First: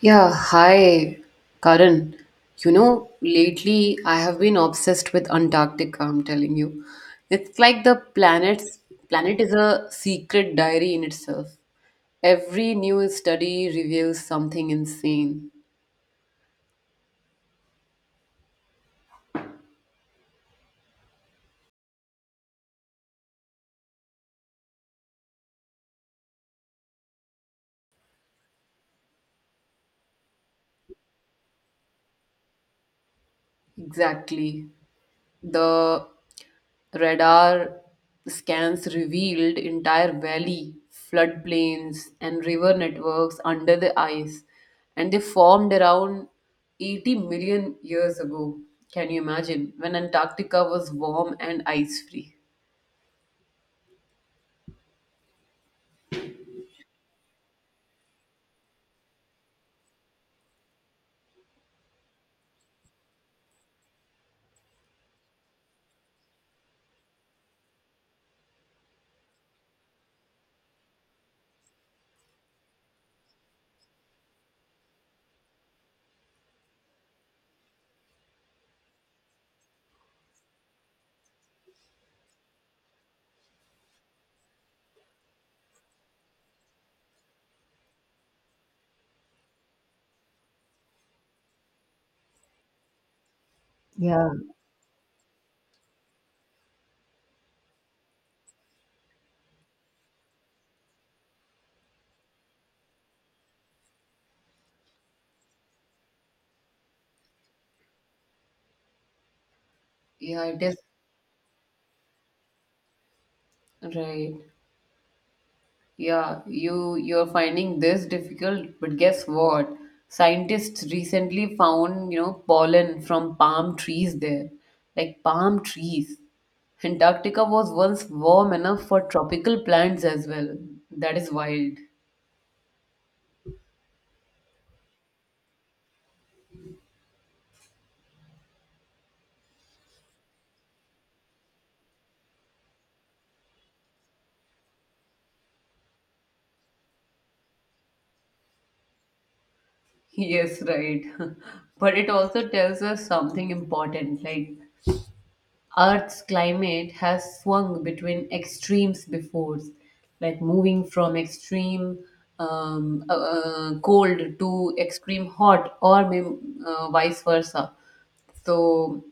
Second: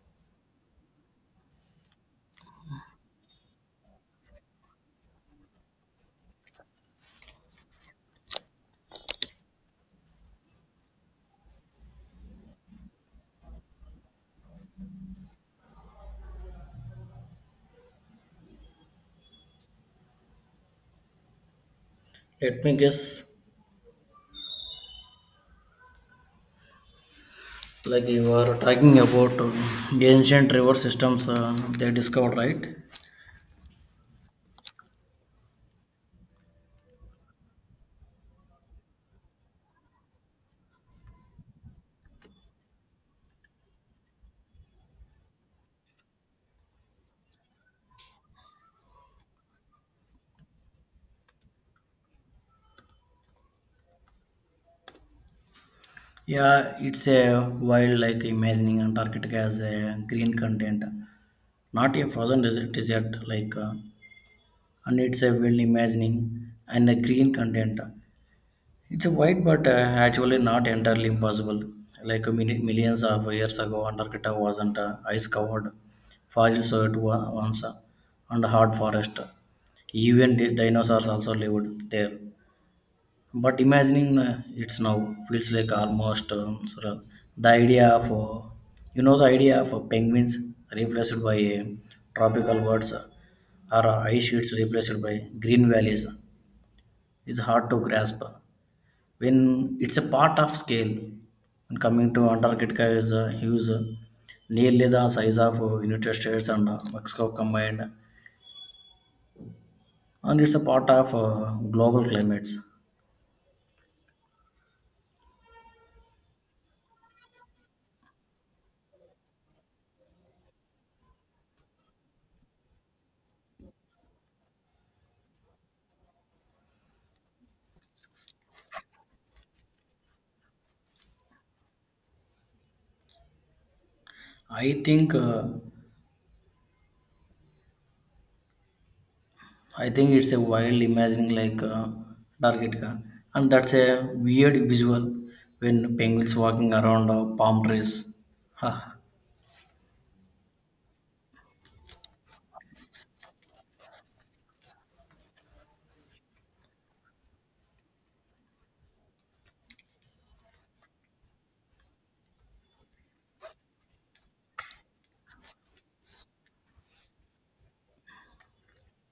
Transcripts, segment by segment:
Yeah, hi, Karan. You know, lately I have been obsessed with Antarctica, I'm telling you. It's like the planet is a secret diary in itself. Every new study reveals something insane. Let me guess, like you are talking about ancient river systems they discovered, right? Exactly. The radar scans revealed entire valley, floodplains, and river networks under the ice, and they formed around 80 million years ago. Can you imagine? When Antarctica was warm and ice free. Yeah, it's a wild like imagining Antarctica as a green continent, not a frozen desert, like, and it's a wild imagining and a green continent. It's a wide, but actually not entirely impossible. Like many millions of years ago, Antarctica wasn't ice-covered forest, so once and hard forest. Even dinosaurs also lived there. But imagining it's now feels like almost surreal. The idea of penguins replaced by tropical birds or ice sheets replaced by green valleys is hard to grasp when it's a part of scale, and coming to antarctica is huge, nearly the size of united states and mexico combined, and Yeah, it's a it is. part of global climates. Right. Yeah, you're finding this difficult, but guess what? Scientists recently found, you know, pollen from palm trees there, like palm trees. Antarctica was once warm enough for tropical plants as well. That is wild. I think uh, i think it's a wild imagining like antarctica, and that's a weird visual when penguins walking around palm trees. Yes, right. But it also tells us something important, like Earth's climate has swung between extremes before, like moving from extreme cold to extreme hot, or vice versa. So,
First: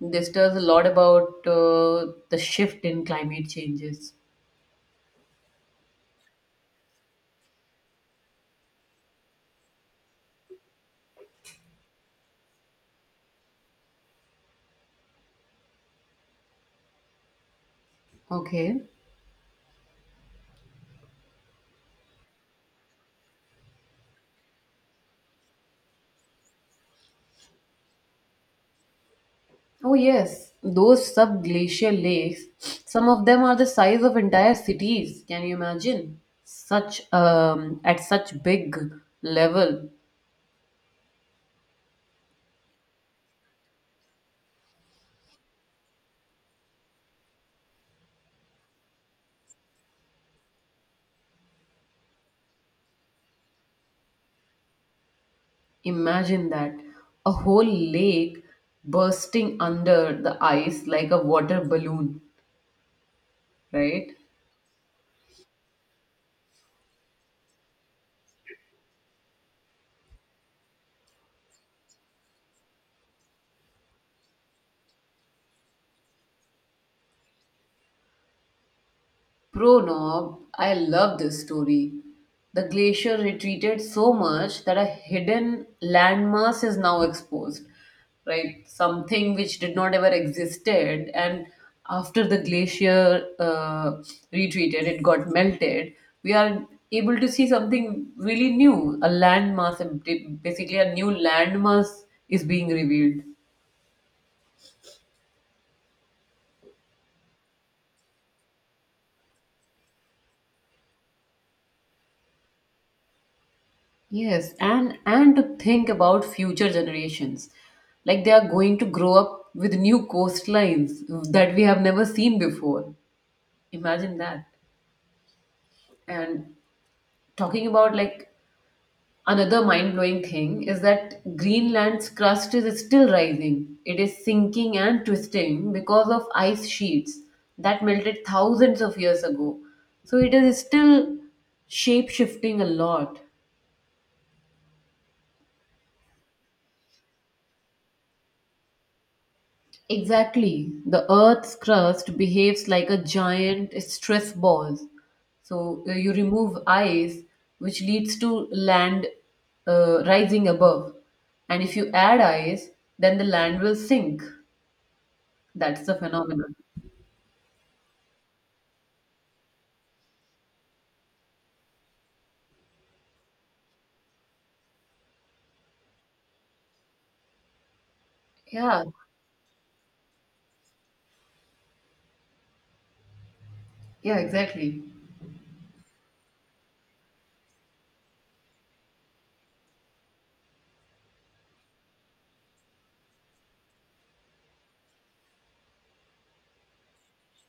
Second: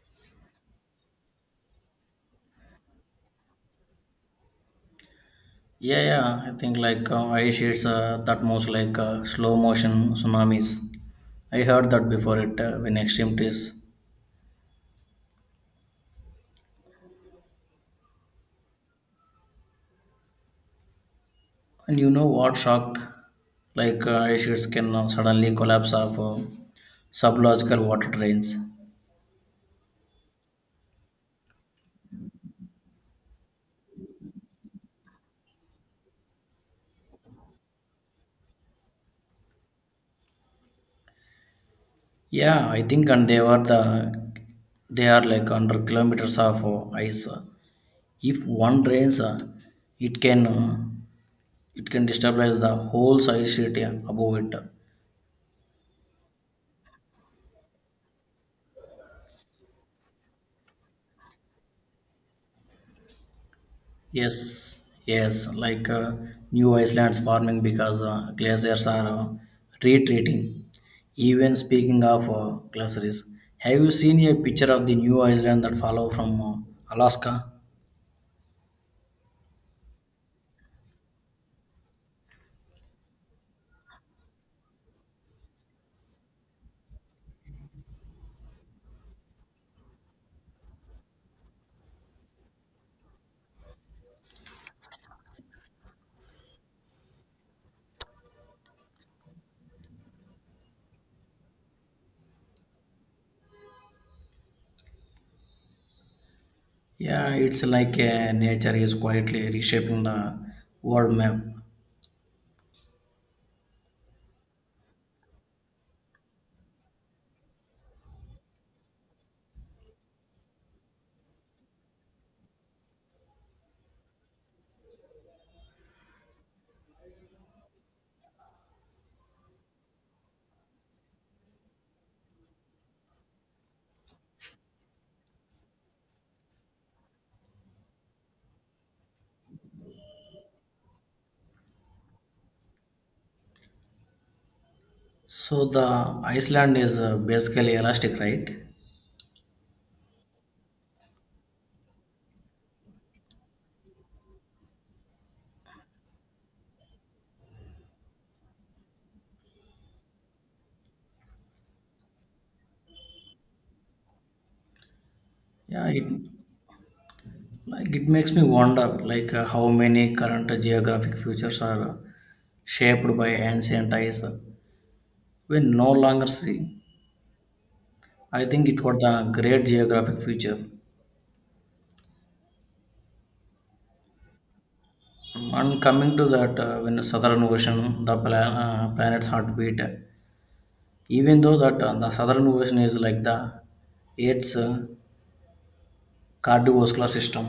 this tells a lot about the shift in climate changes. Yeah, yeah. I think like ice sheets that moves like slow motion tsunamis. I heard that before it when extreme trees. Okay. And you know what shocked? Like ice sheets can suddenly collapse of sublogical water drains. Oh, yes. Those subglacial lakes, some of them are the size of entire cities. Can you imagine? Such at such big level. Yeah, I think and they were the they are like under kilometers of ice. If one drains, it can it can destabilize the whole ice sheet, yeah, above it. Imagine that a whole lake bursting under the ice like a water balloon, right? Yes, yes, like new Iceland's forming because glaciers are retreating. Even speaking of glaciers, have you seen a picture of the new island that follow from Alaska? Pronob, I love this story. The glacier retreated so much that a hidden landmass is now exposed, right? Something which did not ever existed, and after the glacier retreated, it got melted. We are able to see something really new. A landmass, basically a new landmass, is being revealed. Yeah, it's like nature is quietly reshaping the world map. Yes, and to think about future generations, like they are going to grow up with new coastlines that we have never seen before. Imagine that. And talking about like another mind-blowing thing is that Greenland's crust is still rising. It is sinking and twisting because of ice sheets that melted thousands of years ago. So it is still shape-shifting a lot. So the Iceland is basically elastic, right? Exactly. The Earth's crust behaves like a giant stress ball. So you remove ice, which leads to land rising above. And if you add ice, then the land will sink. That's Yeah, the it. phenomenon. Like it makes me wonder, like how many current geographic futures are shaped by ancient ties we no longer see. I think it Yeah, was the great geographic future. yeah, exactly. And coming to that, when the southern ocean, the planet's heartbeat, even though that the southern ocean is like the eighth cardiovascular system.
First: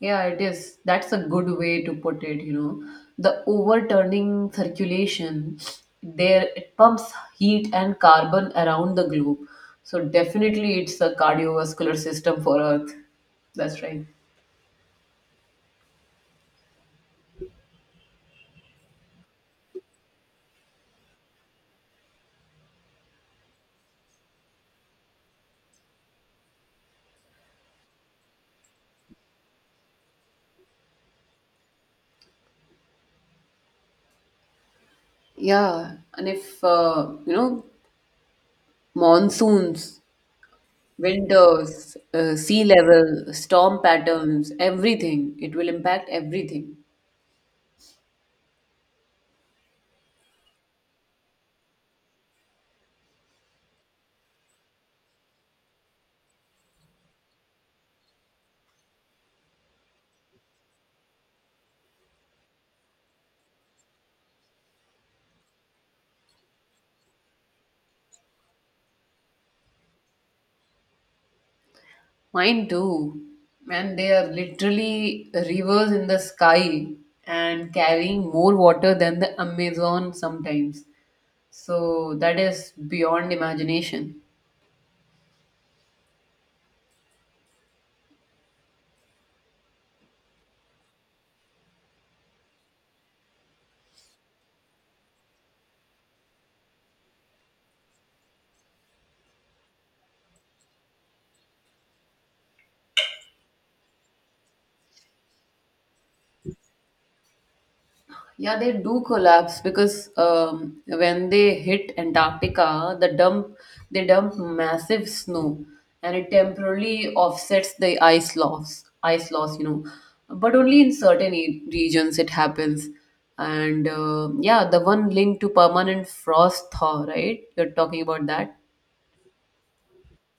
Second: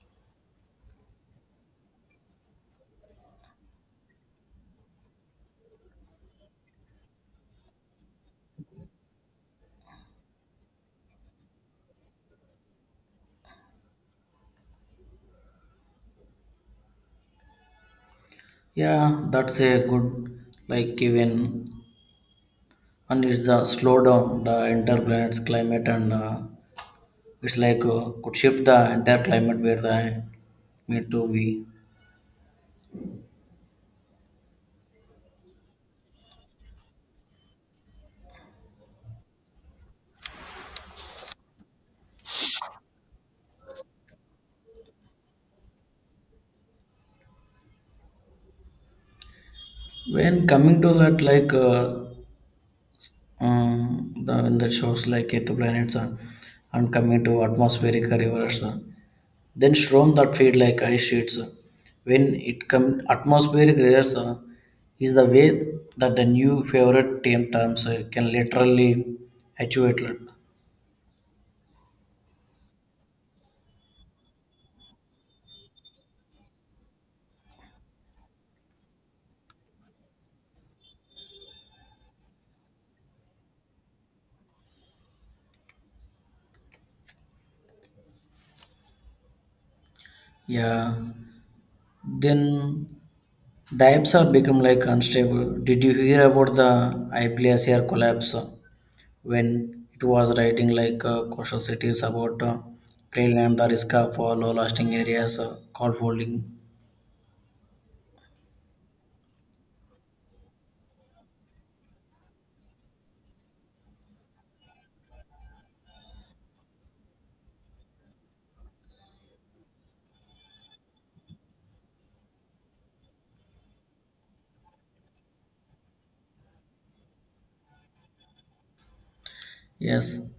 Yeah, it is. That's a good way to put it, you know. The overturning circulation there it pumps heat and carbon around the globe. So definitely it's a cardiovascular system for Earth. That's right. Yeah, that's a good like given, and it's the slow down the entire planet's climate and. It's like could shift the entire climate where the need to be Yeah, and if you know monsoons, winters, sea level, storm patterns, everything, it will impact everything. when coming to that like the when that shows like exoplanets, and coming to atmospheric rivers, then storm that feed like ice sheets, when it come atmospheric rivers is the way that the new favorite team terms can literally actuate. Mine too. And they are literally rivers in the sky and carrying more water than the Amazon sometimes. So that is beyond imagination. Yeah, then the apps have become like unstable. Did you hear about the IPLCR collapse, when it was writing like coastal cities about trail and the risk for low lasting areas called folding? Yeah, they do collapse because when they hit Antarctica, they dump massive snow, and it temporarily offsets the ice loss. Ice loss, you know, but only in certain regions it happens. And yeah, the one linked to permanent frost thaw, right? You're talking about that. Yes,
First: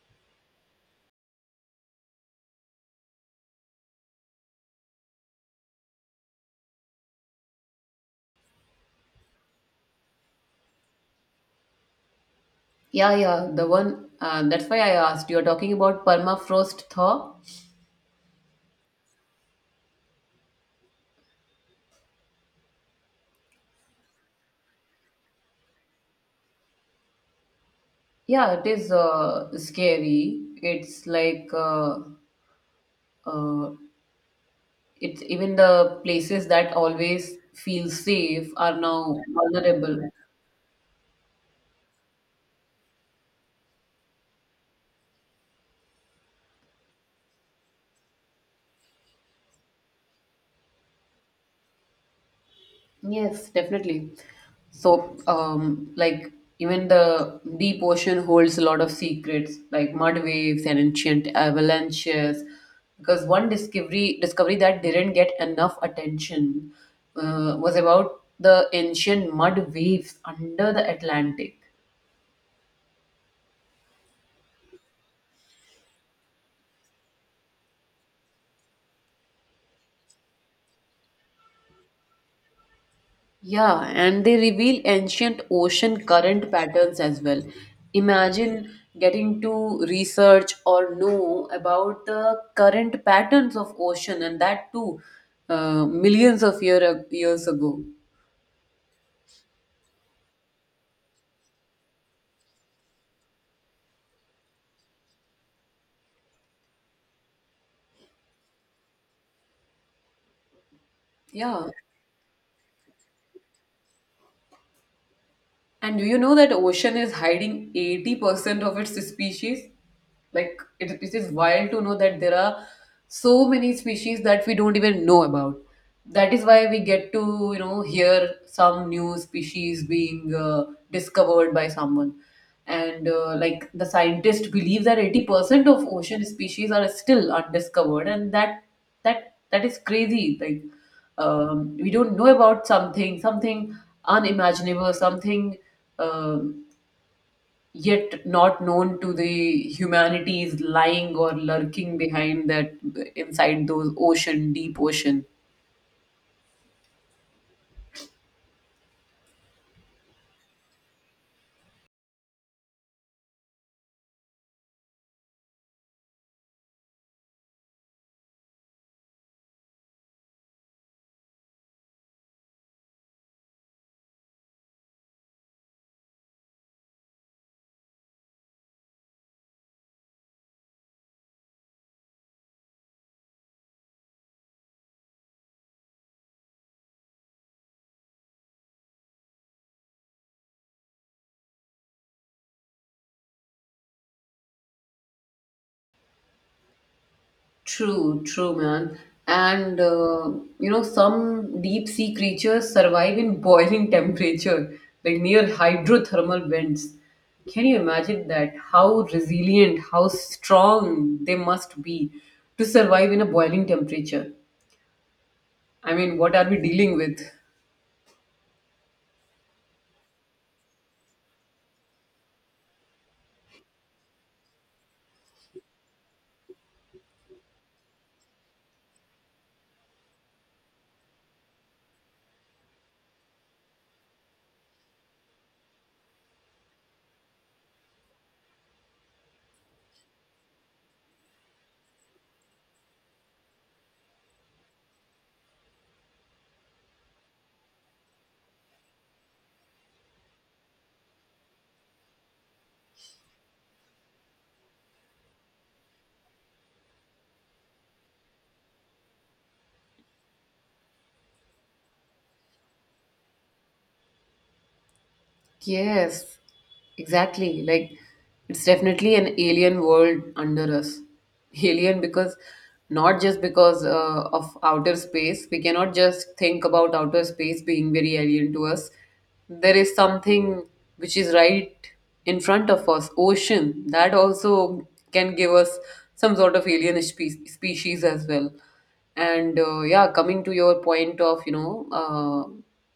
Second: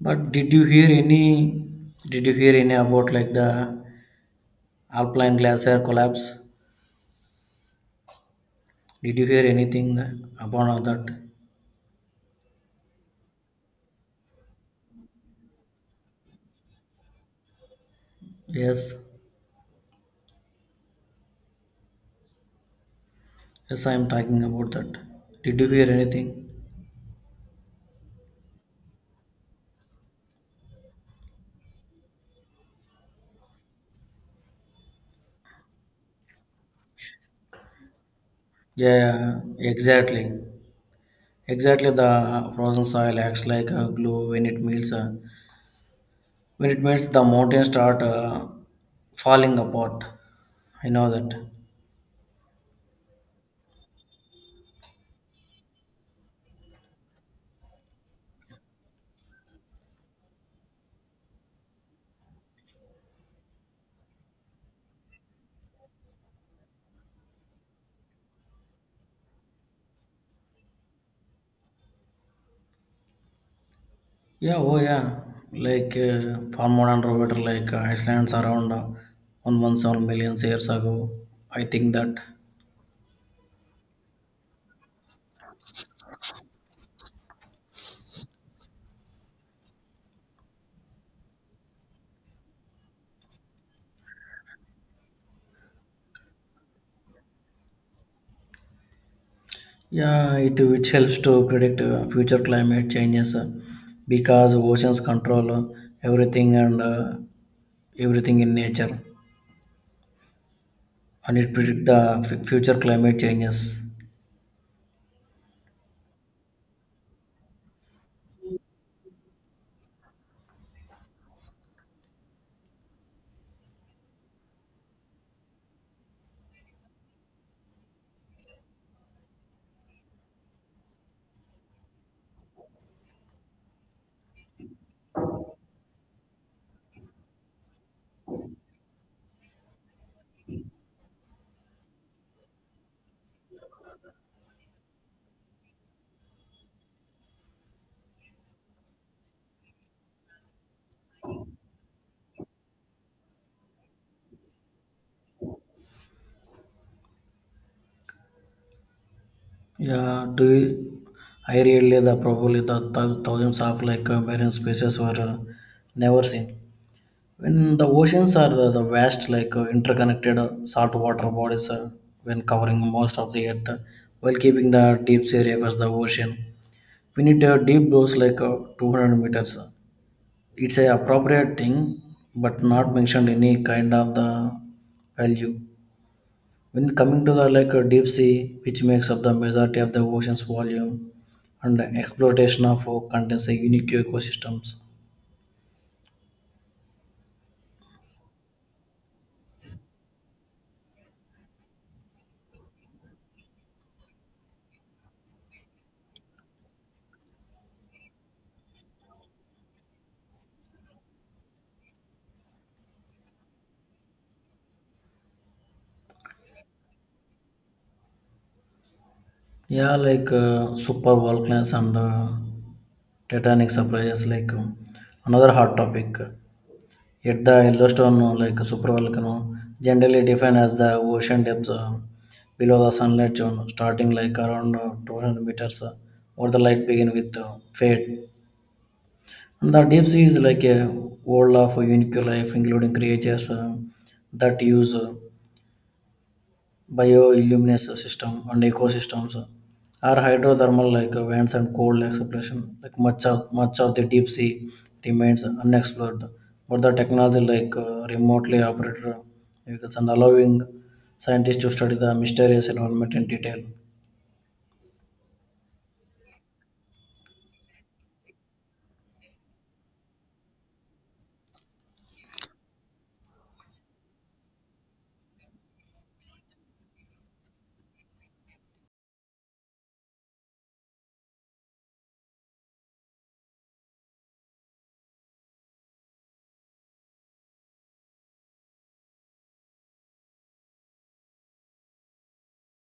but did you hear any? Did you hear any about like the alpine glacier collapse? Did you hear anything about that? Yeah, yeah, the one. That's why I asked. You're talking about permafrost thaw. Yes, yes, I am talking about that. Did you hear anything? Yeah, it is scary. It's like. Uh, it's even the places that always feel safe are now Yeah, yeah, vulnerable. exactly. Exactly, the frozen soil acts like a glue when it melts. When it melts, the mountains start falling apart. I know that. Yes, definitely. So, like even the deep ocean holds a lot of secrets, like mud waves and ancient avalanches. Because one discovery that didn't get enough attention was about the ancient mud waves under the Atlantic. Yeah, oh yeah. Like far more and Rover, like Iceland's around 117 million years ago. I think that. Yeah, and they reveal ancient ocean current patterns as well. Imagine getting to research or know about the current patterns of ocean and that too millions of years ago. Yeah, it which helps to predict future climate changes, because oceans control everything, and everything in nature, and it Yeah, predict the future climate changes. and do you know that ocean is hiding 80% of its species? Like, it is wild to know that there are so many species that we don't even know about. That is why we get to, you know, hear some new species being discovered by someone. And like the scientists believe that 80% of ocean species are still undiscovered, and that that is crazy. Like we don't know about something, something unimaginable, something um yet not known to the humanity is lying or lurking behind that inside those ocean, deep ocean. Yeah, I really the probably the thousands of like marine species were never seen. When the oceans are the vast like interconnected saltwater bodies when covering most of the earth, while keeping the deep sea rivers the ocean. We need deep those like 200 meters. It's a appropriate thing but not mentioned any kind of the value. When coming to the like deep sea, which makes up the majority of the ocean's volume, and exploitation of rock contains a unique ecosystems. True, true, man. And you know, some deep sea creatures survive in boiling temperature, like near hydrothermal vents. Can you imagine that? How resilient, how strong they must be to survive in a boiling temperature. I mean, what are we dealing with? Yeah, like super volcanoes and titanic surprises, like another hot topic. Yet the Yellowstone, like super volcano, generally defined as the ocean depth below the sunlight zone, starting like around 200 meters, where the light begin with fade. The deep sea is like a world of unique life, including creatures that use bioluminescence system and ecosystems, or hydrothermal like vents and cold exploration. Like much of the deep sea remains unexplored, but the technology like remotely operated vehicles and allowing scientists to study the mysterious environment in detail. Yes, exactly. Like it's definitely an alien world under us. Alien because not just because of outer space. We cannot just think about outer space being very alien to us. There is something which is right in front of us, ocean. That also can give us some sort of alien species as well. And yeah, coming to your point of, you know,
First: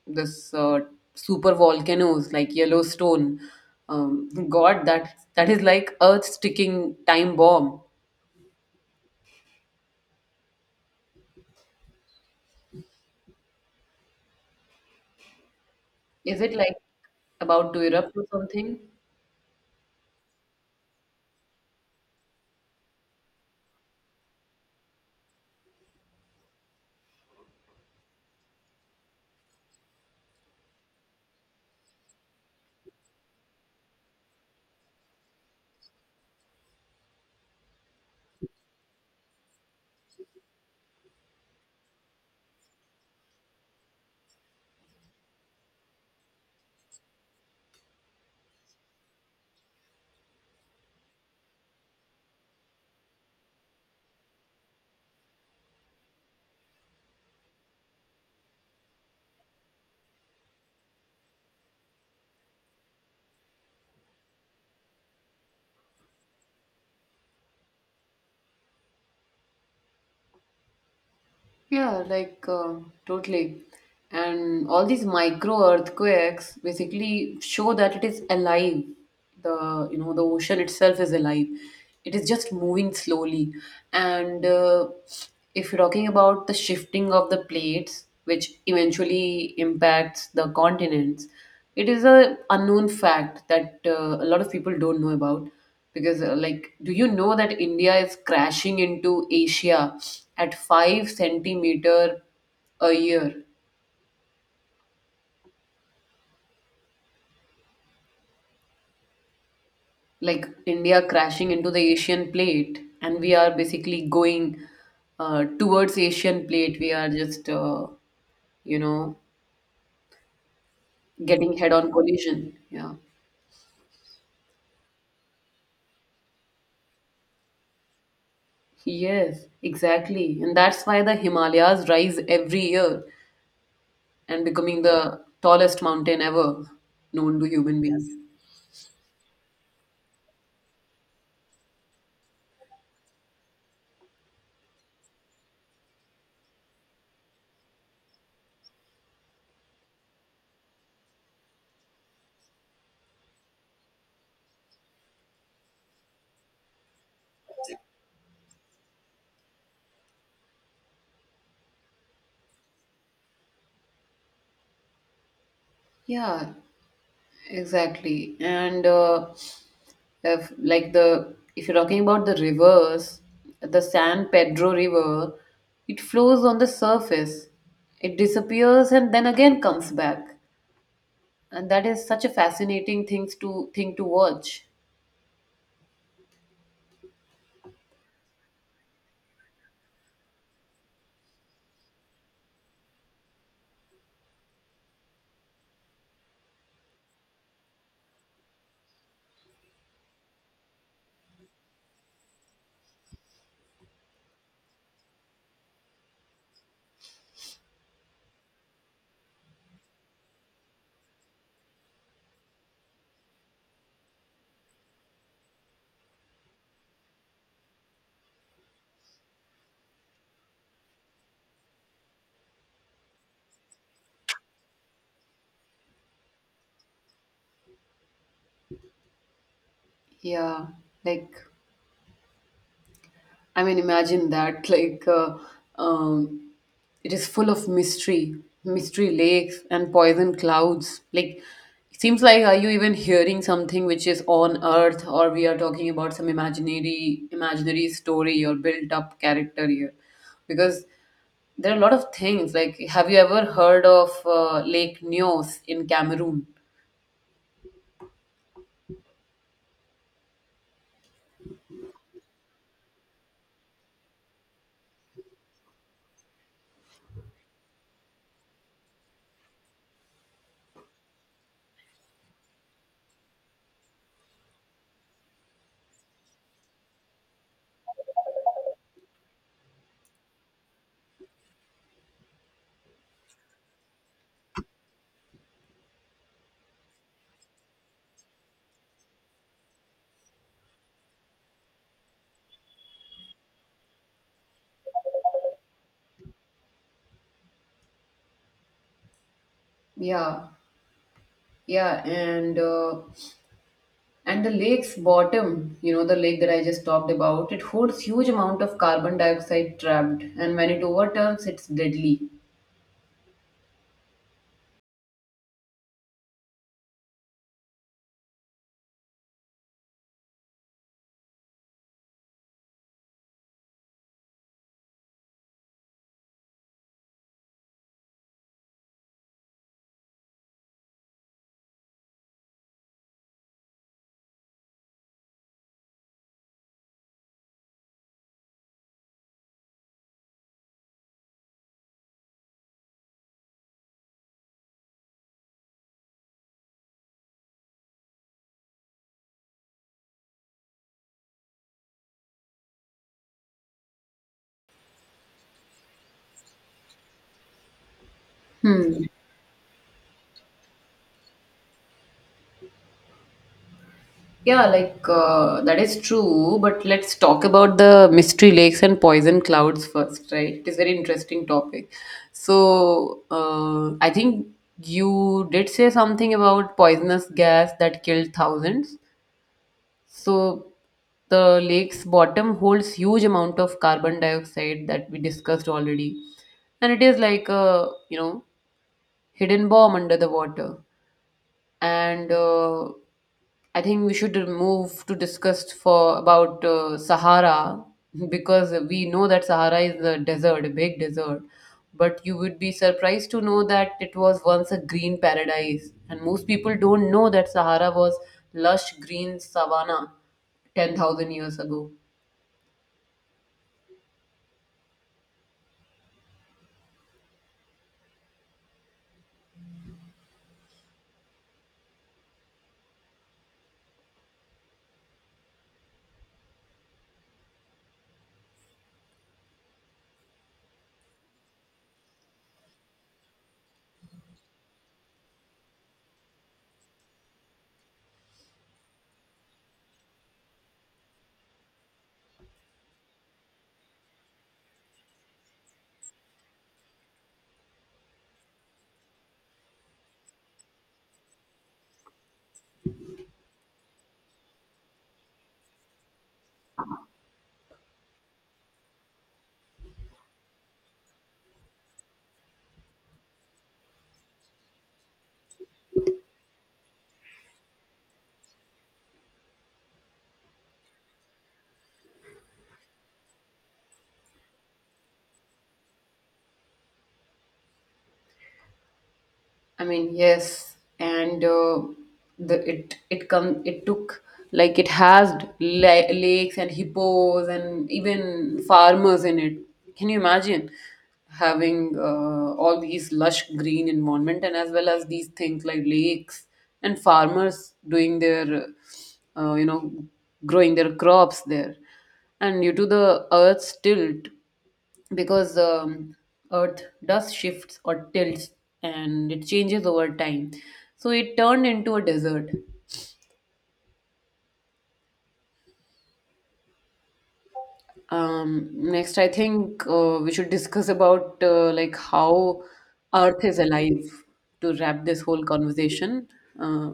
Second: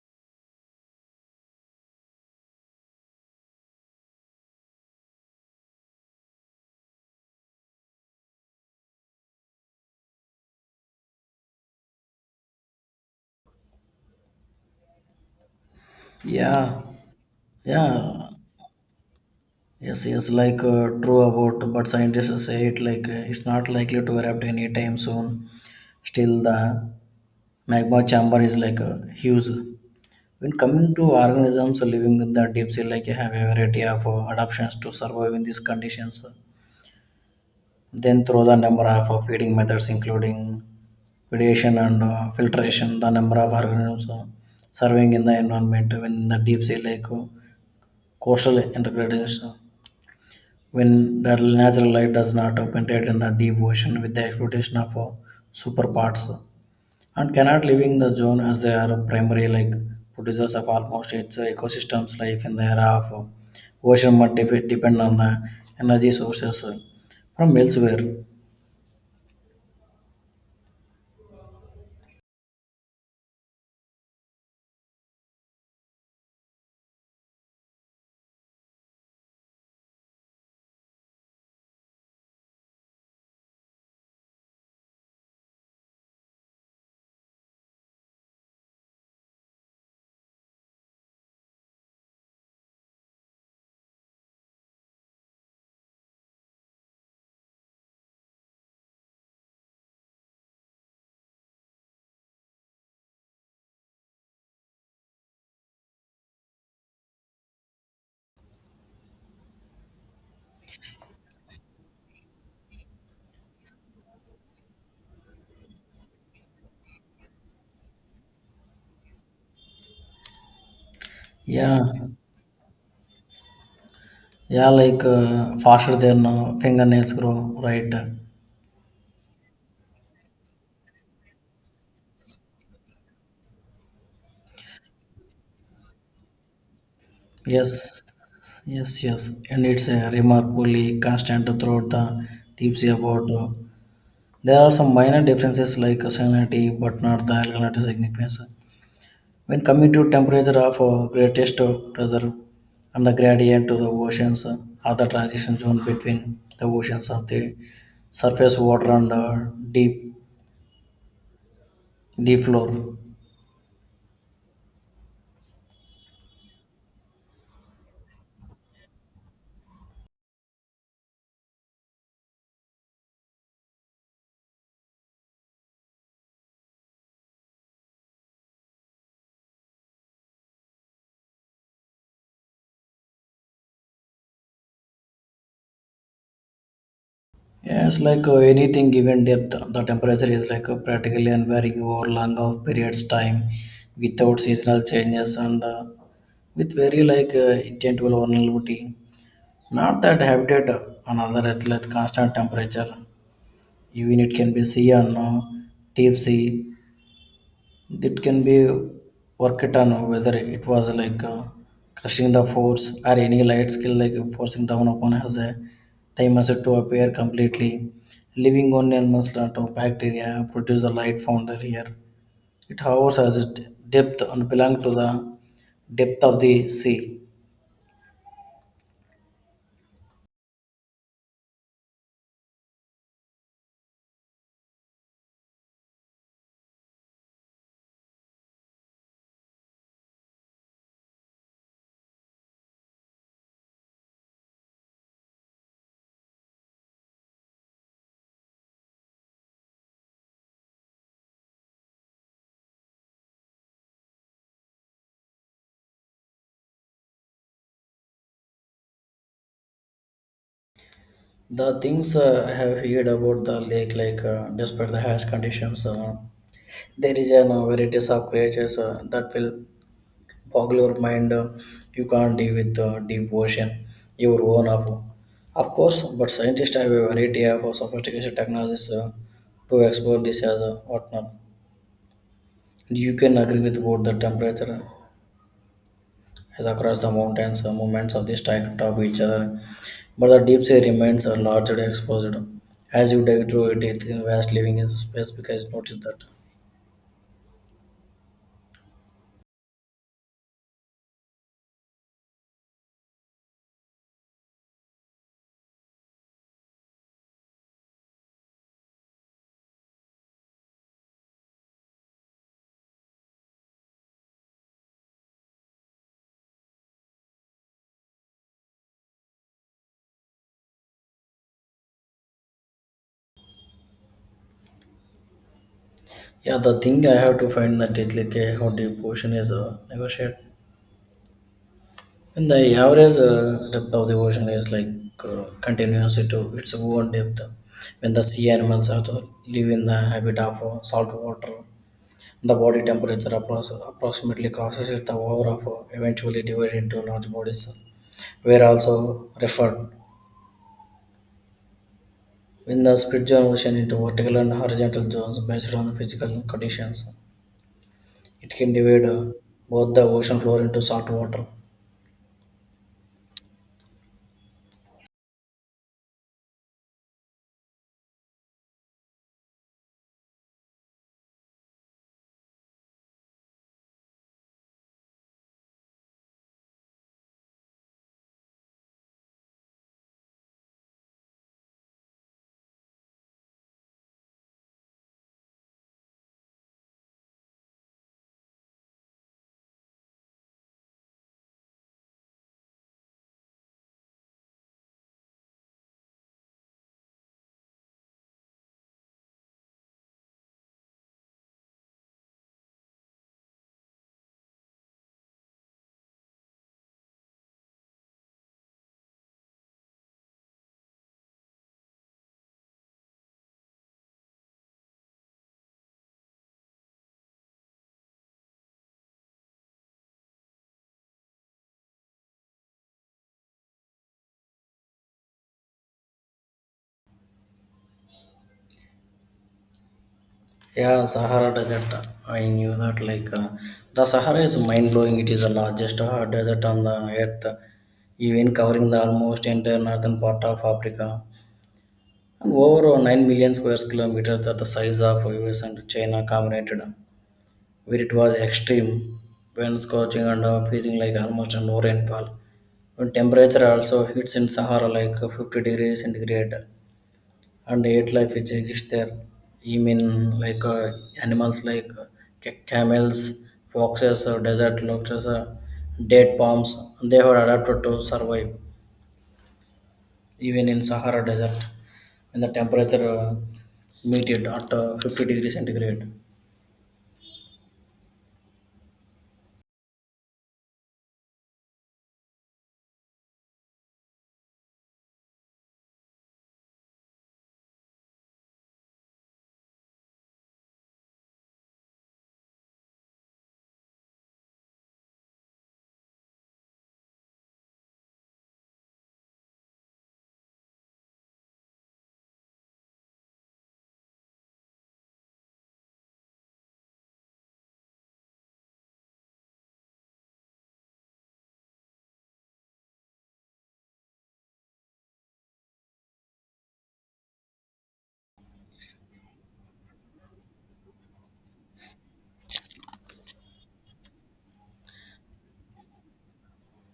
this super volcanoes like Yellowstone, God, that is like Earth's ticking time bomb. Is it like Yeah, about to erupt or yeah. something? Yes, yes, like true about, but scientists say it like it's not likely to erupt anytime soon. Still, the magma chamber is like a huge. When coming to organisms living in the deep sea, like you have a variety of adaptations to survive in these conditions. Then through the number of feeding methods, including predation and filtration, the number of organisms surviving in the environment when in the deep sea, like coastal integration. When that natural light does not penetrate in the deep ocean with the exploitation of superparts and cannot living the zone as they are primary like producers of almost its ecosystems life in the era of ocean must depend on the energy sources from elsewhere. Yeah, like totally. And all these micro earthquakes basically show that it is alive. The you know the ocean itself is alive. It is just moving slowly. And if you're talking about the shifting of the plates, which eventually impacts the continents, it is a unknown fact that a lot of people don't know about because like do you know that india is crashing into asia at 5 centimeters centimeter a year like india crashing into the asian plate and we are basically going towards asian plate we are just you know getting head Yeah, on collision yeah yeah, like faster than fingernails grow, right? yes exactly and that's why the himalayas rise every year and becoming the tallest mountain ever known to Yes, human beings yes, yes, and it's a remarkably constant throughout the deep sea about there are some minor differences like salinity, but not the alkalinity significance. When coming to temperature of greatest pressure and the gradient to the oceans are the transition zone between the oceans of the surface water and deep floor. yeah exactly. And if you're talking about the rivers, the San Pedro River, it flows on the surface. It disappears and then again comes back. And that is such a fascinating thing to watch. Yes, like anything given depth, the temperature is like practically unvarying over long of periods time without seasonal changes, and with very like intent vulnerability. Not that habitat, another athlete, constant temperature, even it can be sea and deep sea. It can be work it on whether it was like crushing the force or any light skill like forcing down upon has a time as to appear completely. Living on a lot of bacteria produce the light found there here. It hovers as a depth and belong to the depth of the sea. Yeah. Like I mean, imagine that. Like, um, it is full of mystery, mystery lakes and poison clouds. Like, it seems like are you even hearing something which is on Earth, or we are talking about some imaginary, imaginary story or built-up character here? Because there are a lot of things. Like, have you ever heard of Lake Nyos in Cameroon? The things I have heard about the lake, like despite the harsh conditions, there is a varieties of creatures that will boggle your mind. You can't deal with deep ocean, your own of course. But scientists have a variety of sophisticated technologies to explore this as a whatnot. You can agree with about the temperature as across the mountains, movements of this stack top each other, but the deep sea remains are largely exposed. As you dig through it, it in vast living in space because notice that. Yeah, yeah. And the lake's bottom, you know, the lake that I just talked about, it holds huge amount of carbon dioxide trapped, and when it overturns, it's deadly. Yeah, the thing I have to find that it like how deep ocean is negotiated. And the average depth of the ocean is like continuous to its own depth. When the sea animals have to live in the habit of salt water. The body temperature approximately causes it the over of eventually divide into large bodies, were also referred. In the spiritual ocean into vertical and horizontal zones based on physical conditions, it can divide both the ocean floor into salt water. Yeah, like that is true. But let's talk about the mystery lakes and poison clouds first, right? It is very interesting topic. So I think you did say something about poisonous gas that killed thousands. So the lake's bottom holds huge amount of carbon dioxide that we discussed already, and it is like a you know hidden bomb under the water and I think we should move to discuss for about Sahara because we know that Sahara is a desert, a big desert. But you would be surprised to know that it was once a green paradise, and most people don't know that Sahara was lush green savanna 10,000 years ago. Yeah, Sahara Desert. I knew that. Like the Sahara is mind blowing. It is the largest desert on the earth, even covering the almost entire northern part of Africa. And over 9 million square kilometers that the size of US and China combined, where it was extreme when scorching and freezing like almost no rainfall. When temperature also hits in Sahara like 50 degrees centigrade and eight life which exists there. I mean like animals like camels, foxes, desert lobsters, date palms, they were adapted to survive, even in Sahara Desert, when the temperature meted at 50-degree centigrade. I mean, yes, and the it it come it took like it has lakes and hippos and even farmers in it. Can you imagine having all these lush green environment and as well as these things like lakes and farmers doing their you know growing their crops there, and due to the Earth's tilt because Earth does shifts or tilts and it changes over time. So it turned into a desert. Next, I think we should discuss about like how Earth is alive to wrap this whole conversation. Uh,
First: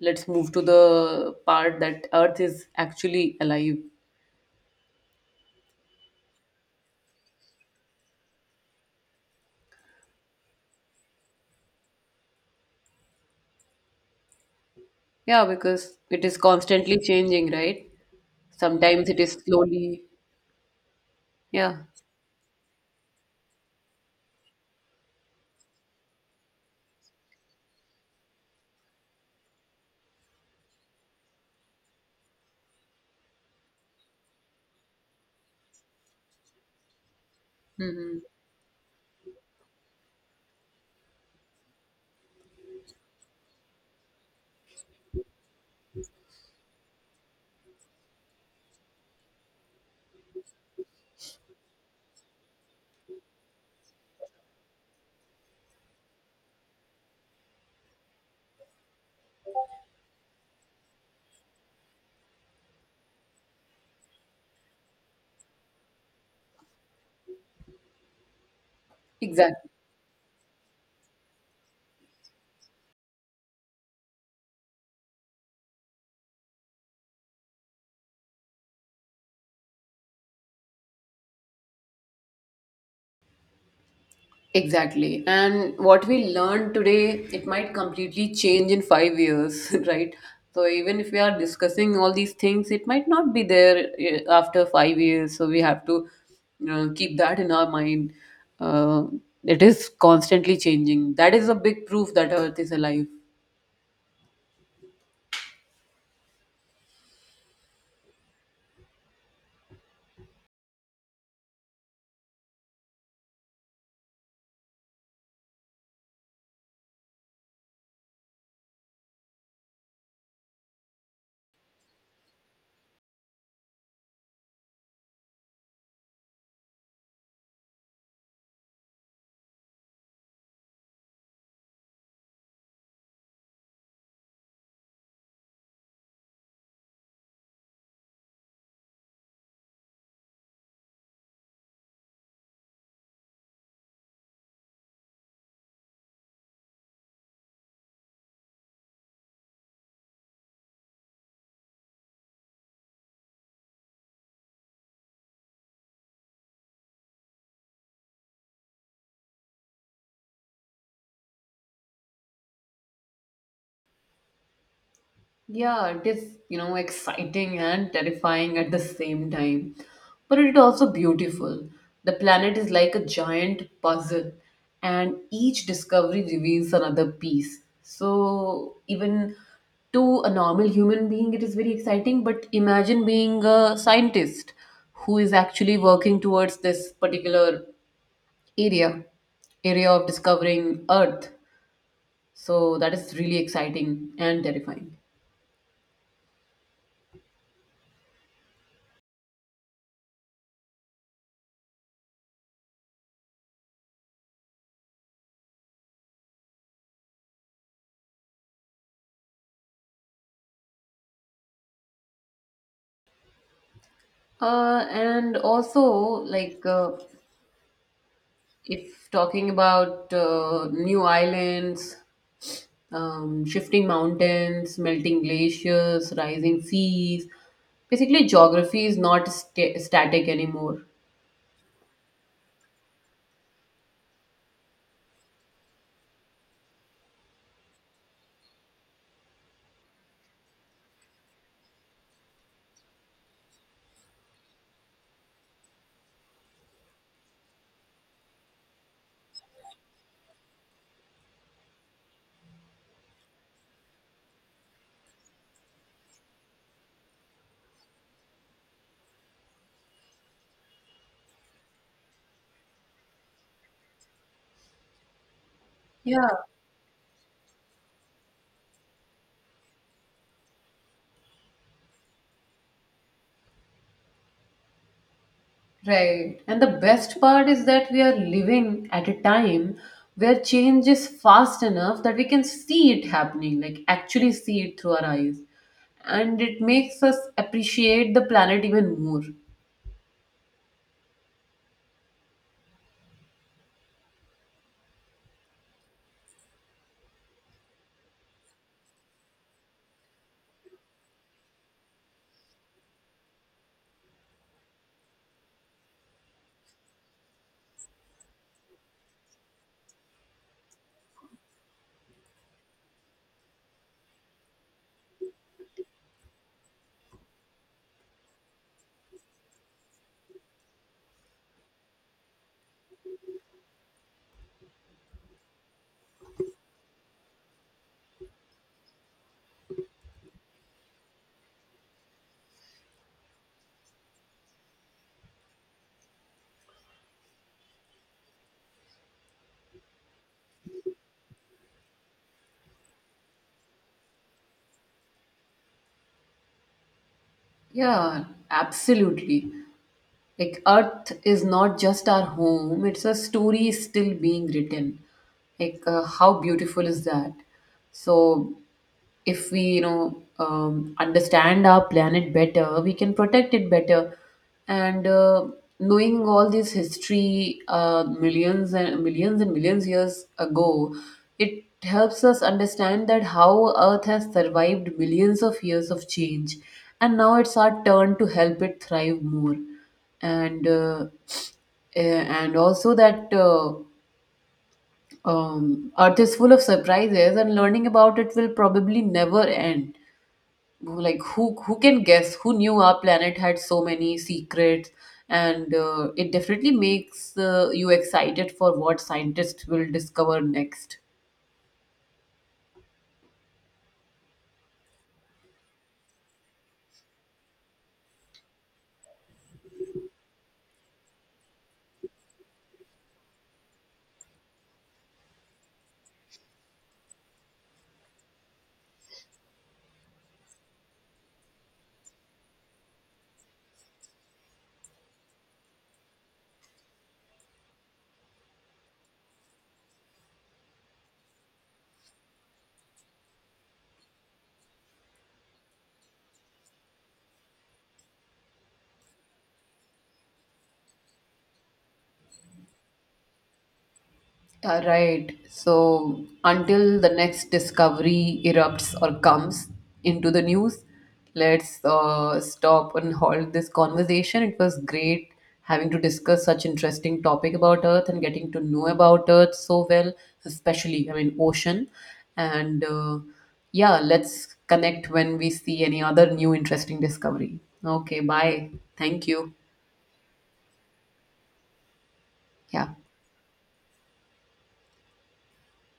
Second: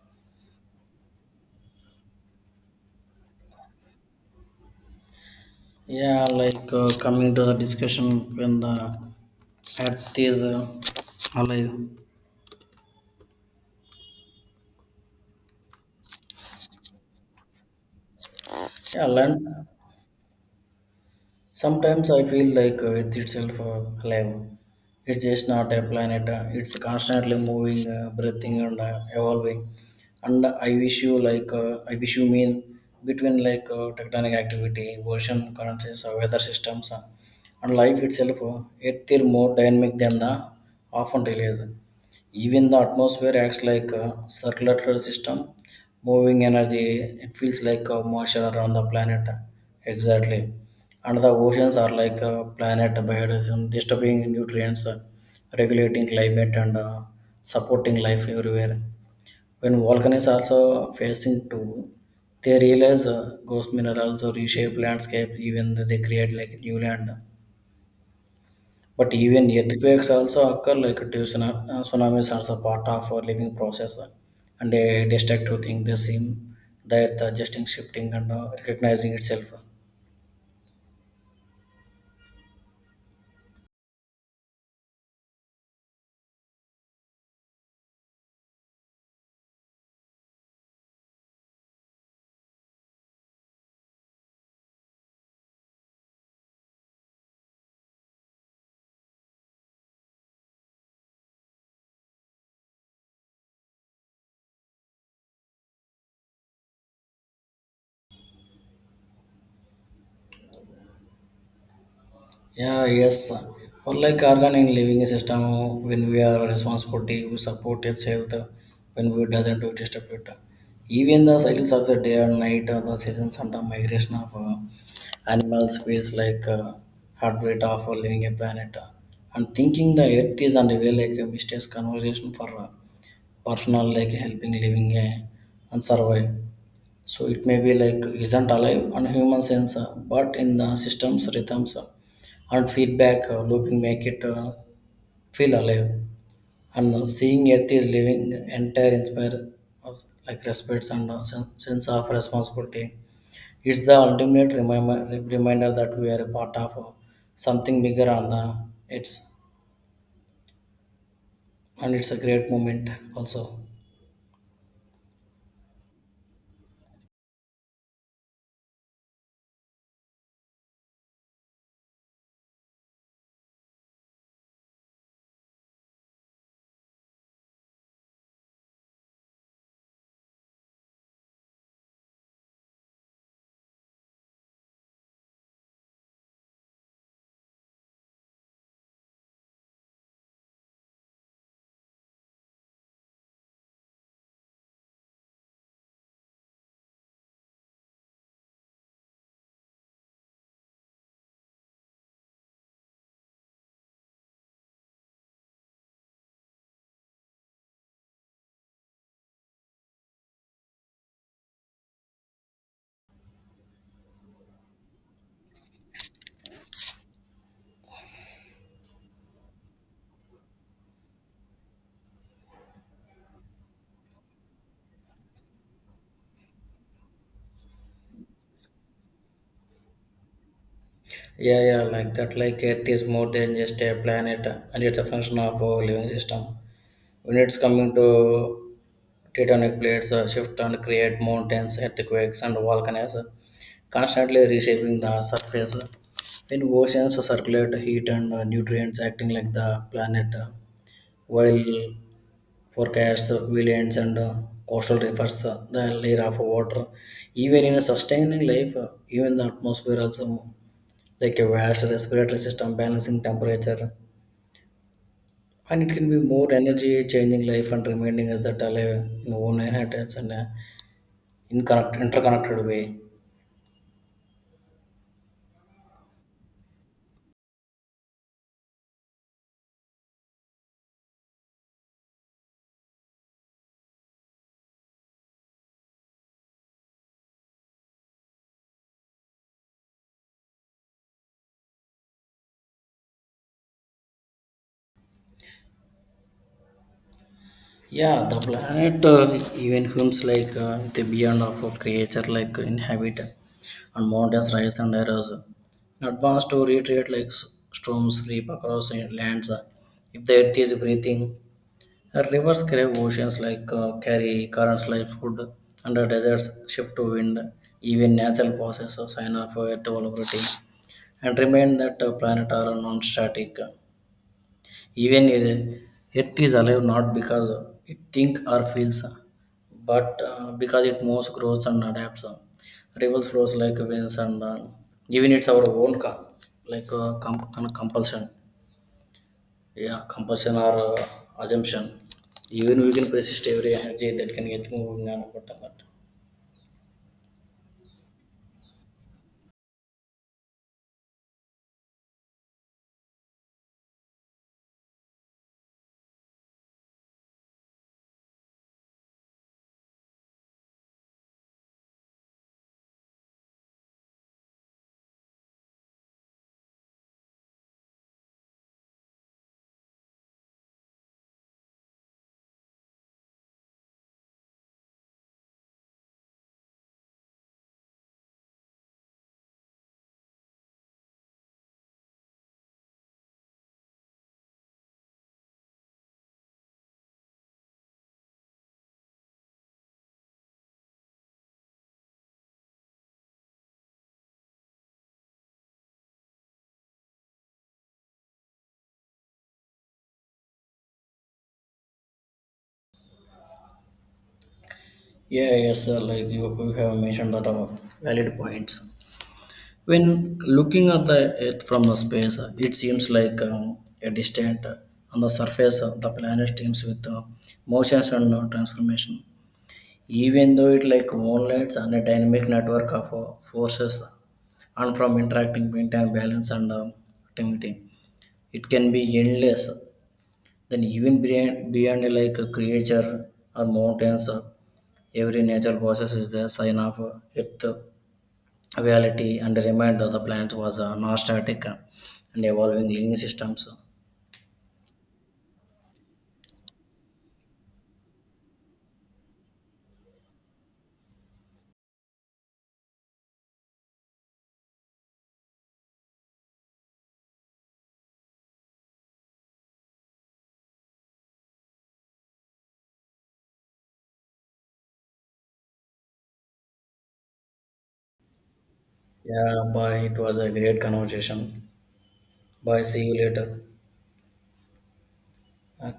let's move to the part that Earth is actually alive. Yeah, like coming to the discussion when the earth is alive. Yeah, because it is constantly changing, right? Yeah, Sometimes it is land. slowly. Yeah. Sometimes I feel like Earth itself alive. It's just not a planet. It's constantly moving, breathing, and evolving. And I wish you mean between like tectonic activity, ocean currents, weather systems, and life hmm itself. It is more dynamic than the often realized. Even the atmosphere acts like a circulatory system moving energy. It feels like a moisture around the planet. Exactly. And the oceans are like a planet biodiversity distributing nutrients, regulating climate and supporting life everywhere. When volcanoes also facing to, they realize ghost minerals or reshape landscape, even they create like new land. But even Exactly. earthquakes also occur like a tsunami. Tsunamis are also part of our living process, and a destructive thing. They seem that just shifting and recognizing itself. Exactly. And what we learn today, it might completely change in 5 years, right? So even if we are discussing all these things, it might not be there after 5 years. So we have to keep that in our mind. Uh, it is constantly changing. That is a big proof that Earth is alive. Yeah, yes. Unlike organic living system, when we are responsibility, we support its health. When we doesn't, we disturb it. Even the cycles of the day and night, the seasons and the migration of animals feels like heartbeat of a living a planet. And thinking the earth is and way like a mysterious conversation for personal like helping living and survive. So it may be like isn't alive on human sense, but in the systems rhythms and feedback looping make it feel alive. And seeing Earth is living entire inspire us, like respects and sense of responsibility. It's the ultimate reminder that we are a part of something bigger and it's and it's a great moment also. Yeah, it is, you know, exciting and terrifying at the same time. But it is also beautiful. The planet is like a giant puzzle, and each discovery reveals another piece. So, even to a normal human being, it is very exciting. But imagine being a scientist who is actually working towards this particular area, area of discovering Earth. So, that is really exciting and terrifying. And also, like, if talking about new islands, shifting mountains, melting glaciers, rising seas, basically, geography is not static anymore. Yeah, yeah, like that. Like Earth is more than just a planet, and it's a function of our living system. When it's coming to tectonic plates shift and create mountains, earthquakes, and volcanoes, constantly reshaping the surface. In oceans, circulate heat and nutrients acting like the planet, while forecasts, wetlands, and coastal rivers, the layer of water. Even in a sustaining life, even the atmosphere also like a vast respiratory system balancing temperature, and it can be Yeah. more energy changing life and reminding us that alive in own inheritance and in connect, interconnected way. Right. And the best part is that we are living at a time where change is fast enough that we can see it happening, like, actually see it through our eyes. And it makes us appreciate the planet even more. Yeah, the planet, even films like the beyond of a creature like inhabit and mountains rise and errors in advance to retreat like storms sweep across in- lands, if the earth is breathing, rivers crave oceans like carry currents like food under deserts shift to wind. Even natural processes sign of earth vulnerability and remind that planet are non-static. Even if Earth is alive not because it think or feels, but because it moves, grows, and adapts. Rivers flows like winds, and even it's our own like kind of compulsion, yeah, compulsion or assumption. Even we can persist every energy that can get moved. But Yeah, absolutely. Like, Earth is not just our home, it's a story still being written. Like, how beautiful is that? So, if we you know understand our planet better we can protect it better and knowing all this history millions and millions and millions years ago it helps us understand that how earth has survived millions of years of change and now it's our turn to help it thrive more and and also that earth is full of surprises and learning about it will probably never end who can guess who knew our planet had so many secrets and it definitely makes you excited for what scientists will discover next. yeah, yes, sir, like you have mentioned that are valid points. When looking at the Earth from the space, it seems like a distant on the surface of the planet streams with motions and transformation. Even though it like moonlights and a dynamic network of forces and from interacting wind and balance and activity, it can be endless. Then even beyond like a creature or mountains, every natural process is the sign of Earth reality and remind that the plant was not static and evolving living systems. Right. So until the next discovery erupts or comes into the news, let's stop and halt this conversation. It was great having to discuss such interesting topic about Earth and getting to know about Earth so well, especially I mean ocean. And yeah, let's connect when we see any other new interesting discovery. Okay, bye. Thank you. Yeah, bye. It was a great conversation. Bye. Yeah. See you later. Uh,